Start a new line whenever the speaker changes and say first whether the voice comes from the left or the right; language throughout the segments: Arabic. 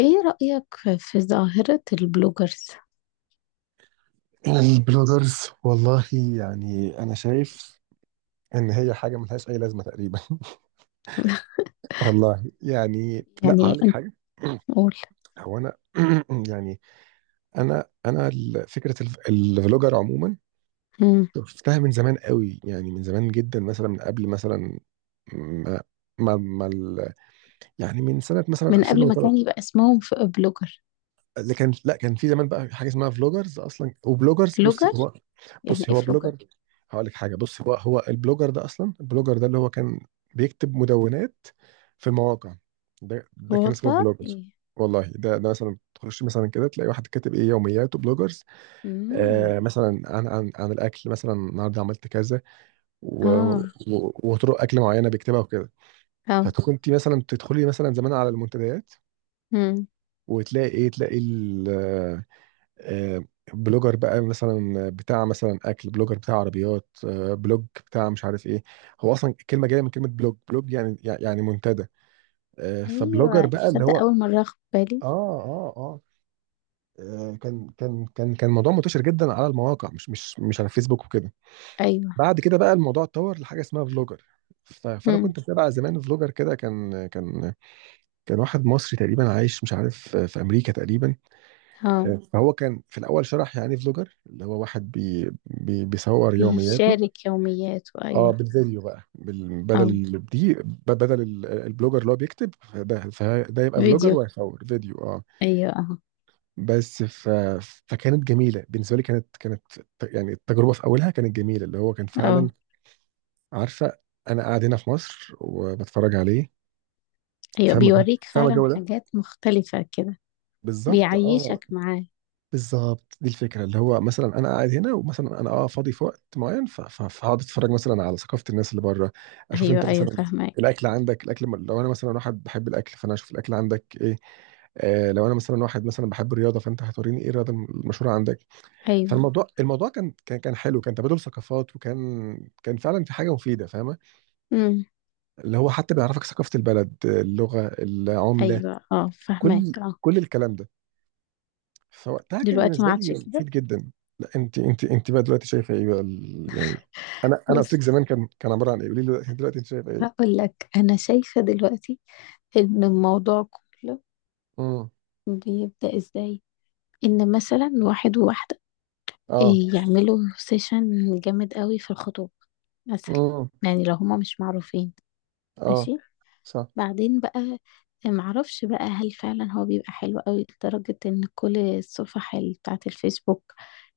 left: ايه رأيك في ظاهرة البلوجرز؟
right: البلوجرز والله، يعني انا شايف ان هي حاجه ملهاش اي لازمه تقريبا. والله يعني، لا
left: يعني
right: هقول لك
left: انت
right: حاجه.
left: قول.
right: هو انا يعني، انا الفلوجر عموما
left: مم.
right: شفتها من زمان قوي، يعني من زمان جدا، مثلا من قبل مثلا ما ما, ما ال- يعني من سنه مثلا
left: من قبل ما
right: 2003.
left: كان يبقى اسمهم بلوجر.
right: اللي كان، لا كان في زمان بقى حاجه اسمها فلوجرز اصلا، وبلوجرز. بصي
left: بلوجر
right: هو،
left: يعني ايه بلوجر؟
right: بلوجر. هقول لك حاجه، بصي هو البلوجر ده اصلا، البلوجر ده اللي هو كان بيكتب مدونات في المواقع. ده كان اسمه
left: والله
right: بلوجر.
left: ايه.
right: والله ده مثلا تخش مثلا كده تلاقي واحد كاتب ايه؟ يومياته، بلوجرز.
left: امم.
right: آه، مثلا عن الاكل، مثلا النهارده عملت كذا و-
left: اه
right: وطرق اكل معينه بيكتبها وكده.
left: اه.
right: فكنت مثلا تدخلي مثلا زمان على المنتديات
left: مم.
right: وتلاقي ايه؟ تلاقي آه، بلوجر بقى مثلا بتاع مثلا اكل، بلوجر بتاع عربيات، بلوج بتاع مش عارف ايه. هو اصلا الكلمه جايه من كلمه بلوج. بلوج يعني، منتدى. فبلوجر
left: ايوه،
right: بقى منتشر اللي
left: تصدق
right: هو.
left: اول مرة اخد بالي.
right: اه، اه، اه، آه. كان موضوع منتشر جدا على المواقع، مش على الفيسبوك وكده.
left: ايوه.
right: بعد كده بقى الموضوع اتطور لحاجه اسمها فلوجر. فانا
left: مم.
right: كنت متابع زمان فلوجر كده، كان واحد مصري تقريبا عايش، مش عارف في امريكا تقريبا.
left: اه،
right: فهو كان في الاول شرح يعني ايه فلوجر، اللي هو واحد بي بي بيصور يومياته.
left: بيشارك يومياته،
right: اه،
left: ايوه.
right: بالفيديو بقى، بال- بدل
left: اه،
right: ال- دي ب- بدل ال- البلوجر اللي هو بيكتب، فده يبقى فلوجر
left: فيديو،
right: ويصور فيديو، اه.
left: ايوه، اه
right: بس فكانت جميله بالنسبه لي. كانت، يعني التجربه في اولها كانت جميله، اللي هو كان فعلا،
left: اه.
right: عارفه، انا قاعد هنا في مصر وبتفرج عليه.
left: ايوه،
right: فاهمه؟
left: بيوريك
right: فاهمه
left: فعلا
right: الجو ده،
left: حاجات مختلفة كده،
right: بالظبط، اه.
left: بيعيشك معاه.
right: بالظبط دي الفكره، اللي هو مثلا انا قاعد هنا، ومثلا انا فاضي في وقت معين، فهقعد اتفرج مثلا على ثقافه الناس اللي بره، اشوف انت
left: ايوه ايوه،
right: مثلا
left: فاهمك.
right: الاكل عندك، الاكل. لو انا مثلا واحد بحب الاكل، فانا اشوف الاكل عندك ايه. آه، لو انا مثلا واحد مثلا بحب الرياضه، فانت هتوريني ايه الرياضه المشهوره عندك.
left: ايوه.
right: فالموضوع، الموضوع كان حلو، كان تبادل ثقافات، وكان كان فعلا في حاجه مفيده، فاهمه،
left: امم.
right: اللي هو حتى بيعرفك ثقافه البلد، اللغه، العمله،
left: ايوه، اه، فاهمك.
right: كل كل الكلام ده. فوقتها كان
left: دلوقتي ما
right: بالنسبه لي
left: عادش كده.
right: مفيد جدا. لا انت، انت بقى دلوقتي شايفه ايه بقى؟ يعني، انا قلت لك
left: بس
right: زمان كان، كان عباره عن ايه، قولي لي دلوقتي انت شايفه ايه؟
left: هقول لك انا شايفه دلوقتي ان الموضوع كله
right: امم.
left: بيبدا ازاي. ان مثلا واحد وواحده،
right: اه.
left: يعملوا سيشن جامد قوي في الخطوبه مثلا.
right: امم.
left: يعني لو هما مش معروفين،
right: اه.
left: ماشي.
right: صح.
left: بعدين بقى، معرفش بقى هل فعلا هو بيبقى حلو قوي لدرجة ان كل الصفح بتاعة الفيسبوك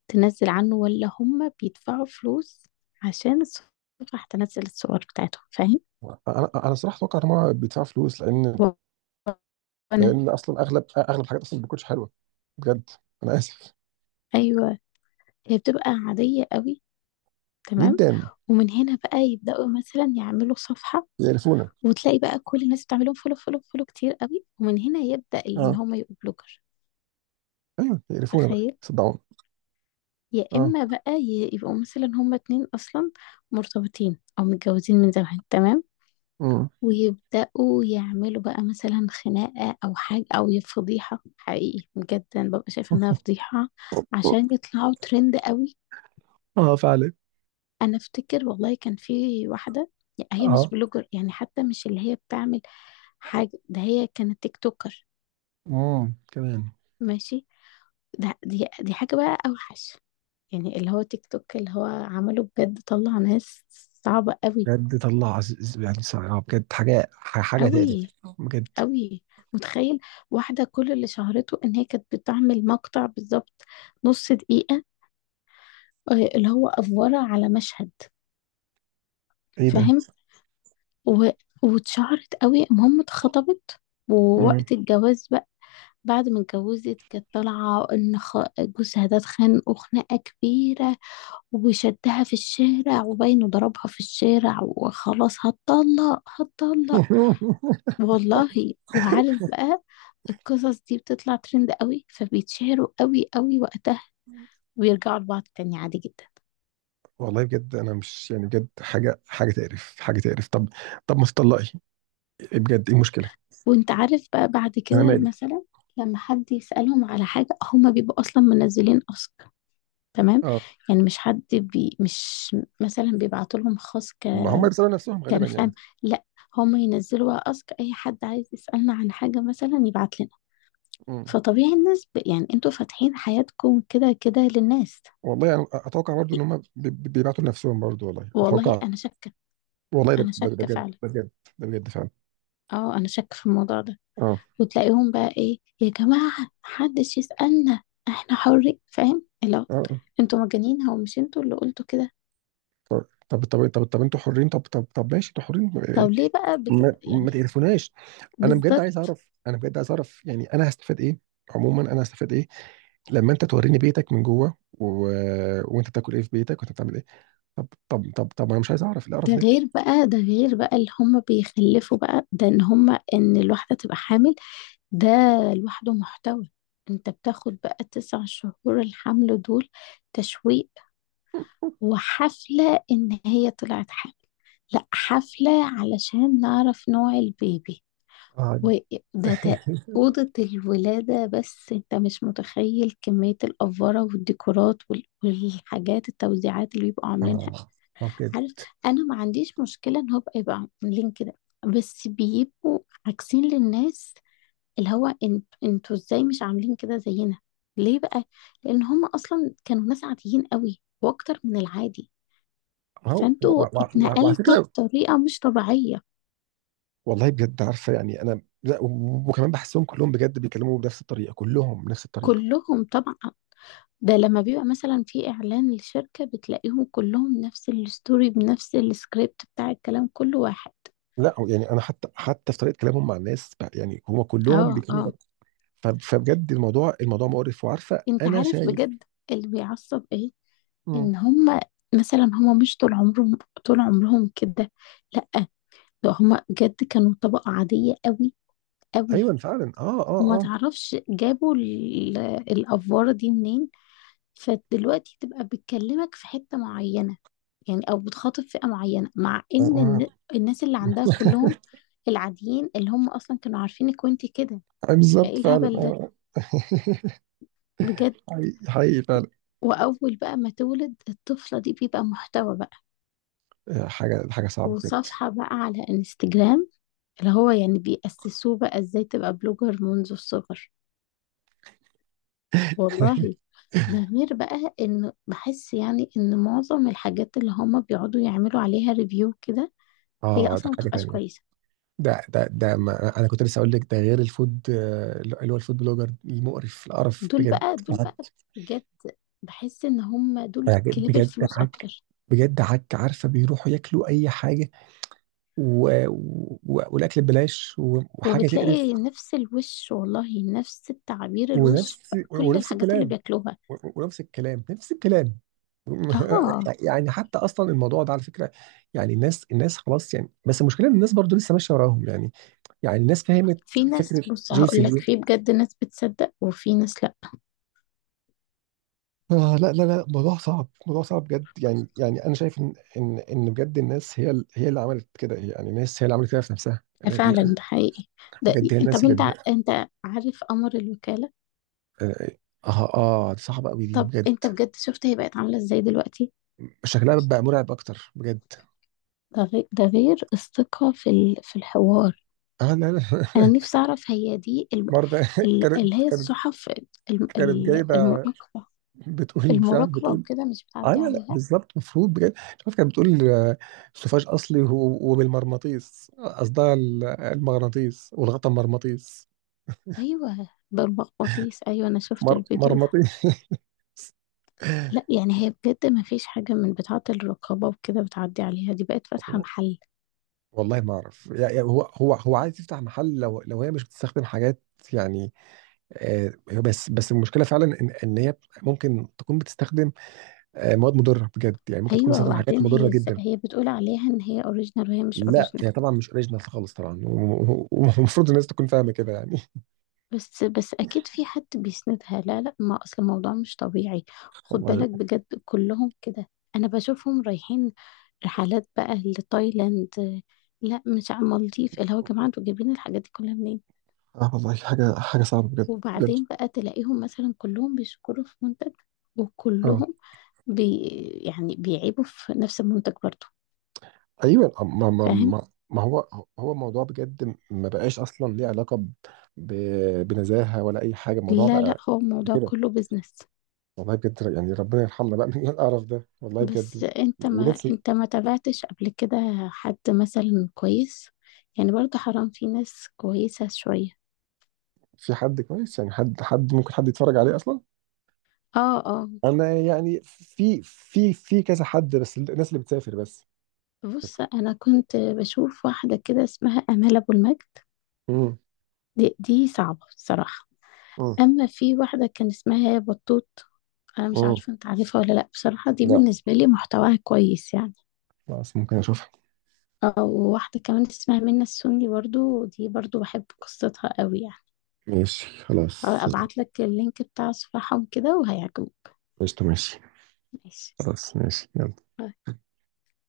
left: تنزل عنه، ولا هما بيدفعوا فلوس عشان الصفح تنزل الصور بتاعتهم.
right: انا صراحه اتوقع ان هو بيدفع فلوس، لان
left: فاهم. انا
right: اصلا اغلب الحاجات اصلا ما بتكونش حلوه بجد، انا اسف.
left: ايوه، هي بتبقى عاديه قوي، تمام.
right: جدا.
left: ومن هنا بقى يبداوا مثلا يعملوا صفحه،
right: يقرفونا.
left: وتلاقي بقى كل الناس بتعملهم فولو فولو فولو كتير قوي، ومن هنا يبدا ان
right: اه،
left: هم يبقوا بلوجر.
right: ايوه يقرفونا بقى،
left: تخيل.
right: صدعونا.
left: يا
right: اه.
left: اما بقى يبقوا مثلا هما اتنين اصلا مرتبطين او متجوزين من زمان، تمام.
right: امم.
left: ويبداوا يعملوا بقى مثلا خناقه او حاجه او فضيحه. حقيقي بجد انا ببقى شايفه انها فضيحه عشان يطلعوا ترند قوي.
right: اه فعلا.
left: انا افتكر والله كان في واحده، هي مش
right: اه.
left: بلوجر يعني، حتى مش اللي هي بتعمل حاجه، ده هي كانت تيك توكر.
right: كمان.
left: ماشي، ده دي دي حاجه بقى اوحش، يعني اللي هو تيك توك اللي هو عمله بجد طلع ناس صعبه قوي.
right: بجد طلع يعني صعب بجد، حاجة حاجة تقلب
left: قوي.
right: بجد.
left: قوي. متخيل، واحده كل اللي شهرته ان هي كانت بتعمل مقطع بالظبط نص دقيقه، اللي هو افوره على مشهد.
right: ايه ده؟
left: فاهم. و... واتشهرت قوي، المهم اتخطبت.
right: مم.
left: ووقت الجواز بقى، بعد ما اتجوزت كانت طالعة إن جوزها ده اتخانقوا خناقة كبيرة وشدها في الشارع، وباينه ضربها في الشارع، وخلاص هتطلق هتطلق. والله. وعارف بقى القصص دي بتطلع ترند قوي، فبيتشهروا قوي قوي وقتها، ويرجعوا لبعض تاني عادي جدا.
right: والله بجد انا مش يعني، بجد حاجة حاجة تقرف، حاجة تقرف. طب، طب ما تطلقي، إيه بجد ايه المشكلة؟
left: وانت عارف بقى بعد
right: انا
left: كده
right: مالي.
left: مثلا لما حد يسألهم على حاجة هما بيبقوا أصلا منزلين أسك، تمام.
right: اه.
left: يعني مش حد مش مثلا بيبعتوا لهم خاص ك
right: ما هم بيسألوا نفسهم غالبا
left: كان
right: يعني.
left: خام. لا، هم ينزلوا بقى أسك، أي حد عايز يسألنا عن حاجة مثلا يبعت لنا.
right: مم.
left: فطبيعي الناس ب... يعني انتوا فاتحين حياتكم كده كده للناس.
right: والله انا اتوقع برضو ان
left: إيه،
right: هم بيبعتوا لنفسهم برضو، والله
left: والله
right: اتوقع.
left: أنا شاكة.
right: والله ده
left: أنا
right: ده ده
left: شاكة
right: بجد،
left: فعلا.
right: ده بجد. ده بجد فعلا.
left: اه، أنا شاكة في الموضوع ده.
right: اه.
left: وتلاقيهم بقى إيه، يا جماعة محدش يسألنا احنا حرين، فاهم؟ لو
right: اه. آه.
left: انتوا مجانين، هو مش انتوا اللي قلتوا كده؟
right: طب طب طب طب انتوا حرين، طب طب طب ماشي، انتوا حرين.
left: طب ليه بقى بت...
right: ما
left: يعني.
right: تقرفوناش. انا بجد عايز
left: بالظبط.
right: اعرف، انا بجد عايز اعرف يعني، انا هستفاد ايه. عموما انا هستفاد ايه لما انت توريني بيتك من جوه، و... وانت بتاكل ايه في بيتك، وانت بتعمل ايه. طب طب طب طب انا مش عايز اعرف القرف
left: ده
right: ده.
left: غير بقى، ده غير بقى اللي هم بيخلفوا بقى، ده ان هم ان الواحدة تبقى حامل ده لوحده محتوى. انت بتاخد بقى تسع شهور الحمل دول تشويق، وحفلة ان هي طلعت حامل، لا حفلة علشان نعرف نوع البيبي،
right: اه.
left: وده تا- أوضة الولادة. بس انت مش متخيل كمية الأفورة والديكورات وال- والحاجات التوزيعات اللي بيبقوا عاملينها.
right: اه. ما بجد.
left: عارف، أنا ما عنديش مشكلة إن هو يبقى عاملين كده، بس بيبقوا عاكسين للناس اللي هو انت انتوا ازاي مش عاملين كده زينا؟ ليه بقى؟ لان هم اصلا كانوا ناس عاديين قوي، واكتر من العادي.
right: ما هو
left: فانتوا
right: وعلى
left: اتنقلتوا
right: فكره،
left: بطريقه مش طبيعيه.
right: والله بجد، عارفه يعني انا، لا، وكمان بحسهم كلهم بجد بيتكلموا بنفس الطريقه، كلهم بنفس الطريقه.
left: كلهم طبعا. ده لما بيبقى مثلا في اعلان لشركه بتلاقيهم كلهم نفس الستوري بنفس السكريبت بتاع الكلام، كل واحد.
right: لا يعني انا حتى في طريقه كلامهم مع الناس بقى، يعني هم كلهم
left: اه
right: بيتكلموا.
left: اه.
right: فبجد الموضوع، مقرف. وعارفه
left: انت
right: انا
left: عارف
right: شايف.
left: بجد اللي بيعصب ايه؟
right: مم.
left: ان هم مثلا هم مش طول عمرهم طول عمرهم كده، لا، ده هم بجد كانوا طبقه عاديه قوي. قوي.
right: ايوه فعلا، اه،
left: وما
right: اه، اه.
left: تعرفش جابوا الأفوارة دي منين. فدلوقتي تبقى بتكلمك في حتة معينة يعني، أو بتخاطب فئة معينة، مع إن
right: آه.
left: الناس اللي عندها كلهم العاديين اللي هم أصلا كانوا عارفينك وانت كده.
right: آه. بالظبط
left: فإيه
right: فعلا،
left: الهبل ده
right: اه.
left: بجد.
right: حقيقي حقيقي فعلا.
left: وأول بقى ما تولد الطفلة دي بيبقى محتوى بقى،
right: آه، حاجه حاجه صعبه بجد.
left: وصفحة بقى على انستجرام اللي هو يعني بيأسسوه بقى ازاي تبقى بلوجر منذ الصغر. والله. ده غير بقى ان بحس يعني ان معظم الحاجات اللي هما بيقعدوا يعملوا عليها ريفيو كده هي
right: اه، ده
left: اصلا ما
right: حاجه
left: بتبقاش
right: تانية.
left: كويسه.
right: ده ما انا كنت لسه اقول لك، ده غير الفود، آه، اللي هو الفود بلوجر المقرف، القرف
left: دول
right: بجد.
left: بقى دول
right: عك.
left: بقى بجد بحس ان هما دول كلاب
right: بجد
left: الفلوس
right: عك.
left: اكتر.
right: بجد عك، عارفه بيروحوا ياكلوا اي حاجه، والاكل ببلاش، وحاجه تقرف.
left: وبتلاقي نفس الوش والله، نفس التعابير الوش في كل
right: ونفس
left: الحاجات اللي
right: الكلام،
left: بياكلوها.
right: ونفس الكلام، نفس الكلام.
left: اه.
right: يعني حتى اصلا الموضوع ده على فكره، يعني الناس، خلاص، يعني بس المشكله ان الناس برضو لسه ماشيه وراهم، يعني يعني الناس فهمت
left: في ناس،
right: فكره
left: بص
right: جوسي
left: هقول لك،
right: ليه.
left: في بجد ناس بتصدق وفي ناس لا.
right: آه، لا لا لا، موضوع صعب، موضوع صعب بجد، يعني انا شايف ان بجد الناس هي اللي عملت كده، يعني الناس هي اللي عملت كده في نفسها.
left: ده فعلا ده حقيقي ده.
right: بجد هي الناس
left: طب
right: اللي.
left: انت، انت عارف امر الوكاله.
right: اه. اه. آه، دي صعبه قوي، دي
left: طب
right: بجد.
left: انت بجد شفت هي بقت عاملة ازاي دلوقتي؟
right: شكلها بقى مرعب اكتر بجد.
left: ده غير الثقة في ال... في الحوار.
right: اه، لا لا.
left: انا نفسي اعرف هي دي ال...
right: برضه.
left: ال... اللي
right: كانت
left: هي الصحف،
right: جايبه،
left: المراقبة.
right: بتقول مش عارف،
left: المراقبة
right: بتقول.
left: وكده مش
right: اه
left: بتعدي
right: لا لا،
left: عليها.
right: بالظبط المفروض بجد. مش عارف كانت بتقول، آه، سوفاج اصلي وبالمغناطيس، قصدها المغناطيس، والغطا مرمطيس.
left: ايوه، بالمغناطيس، ايوه انا شفت الفيديو ده.
right: مرمطيس.
left: لا يعني هي بجد ما فيش حاجة من بتاعة الرقابة وكده بتعدي عليها، دي بقت فاتحة محل.
right: والله ما اعرف، يعني هو هو عايز يفتح محل، لو هي مش بتستخدم حاجات، يعني، آه، بس المشكله فعلا ان هي ممكن تكون بتستخدم، آه، مواد مضره بجد يعني، ممكن تكون
left: ايوه،
right: بتستخدم حاجات
left: وبعدين
right: مضره
left: هي ازاي
right: جدا.
left: هي بتقول عليها ان هي اوريجينال وهي مش
right: لا
left: اوريجينال؟
right: هي طبعا مش اوريجينال خالص طبعا، ومفروض الناس تكون فاهمه كده يعني.
left: بس بس اكيد في حد بيسندها. لا لا، ما اصل الموضوع مش طبيعي. خد
right: والله.
left: بالك بجد كلهم كده، انا بشوفهم رايحين رحلات بقى لتايلاند، لا مش على المالديف، اللي هو يا جماعه انتوا جايبين الحاجات دي كلها منين؟
right: اه والله حاجة حاجة صعبة بجد، بجد.
left: وبعدين بقى تلاقيهم مثلا كلهم بيشكروا في منتج،
right: اه.
left: وكلهم بي يعني بيعيبوا في نفس المنتج برضه.
right: ايوه. آه.
left: فاهم.
right: ما هو، موضوع بجد، ما بقاش اصلا ليه علاقه بنزاهه ولا اي حاجه، الموضوع
left: لا لا،
right: بقى
left: هو الموضوع
right: كده.
left: كله بيزنس.
right: والله بجد، يعني ربنا يرحمنا بقى من القرف ده، والله
left: بس
right: بجد.
left: انت، ما
right: ونفسي
left: انت ما تابعتش قبل كده حد مثلا كويس؟ يعني برضه حرام، في ناس كويسة شوية.
right: في حد كويس، يعني حد، ممكن حد يتفرج عليه اصلا.
left: اه اه.
right: انا يعني في كذا حد، بس الناس اللي بتسافر. بس. بس.
left: بص، انا كنت بشوف واحدة كده اسمها امال ابو المجد،
right: امم.
left: دي صعبة بصراحة.
right: امم.
left: اما في واحدة كان اسمها بطوط، انا مش
right: امم.
left: عارفة انت عارفها ولا لا، بصراحة دي
right: لا.
left: بالنسبة لي محتواها كويس يعني.
right: خلاص ممكن اشوفها.
left: اه، وواحدة كمان اسمها منى السني، برضو دي برضو بحب قصتها قوي يعني.
right: ماشي خلاص.
left: ابعت لك اللينك بتاع صفحهم كده وهيعجبك.
right: قشطة ماشي.
left: ماشي.
right: خلاص ماشي، يلا.
left: آه،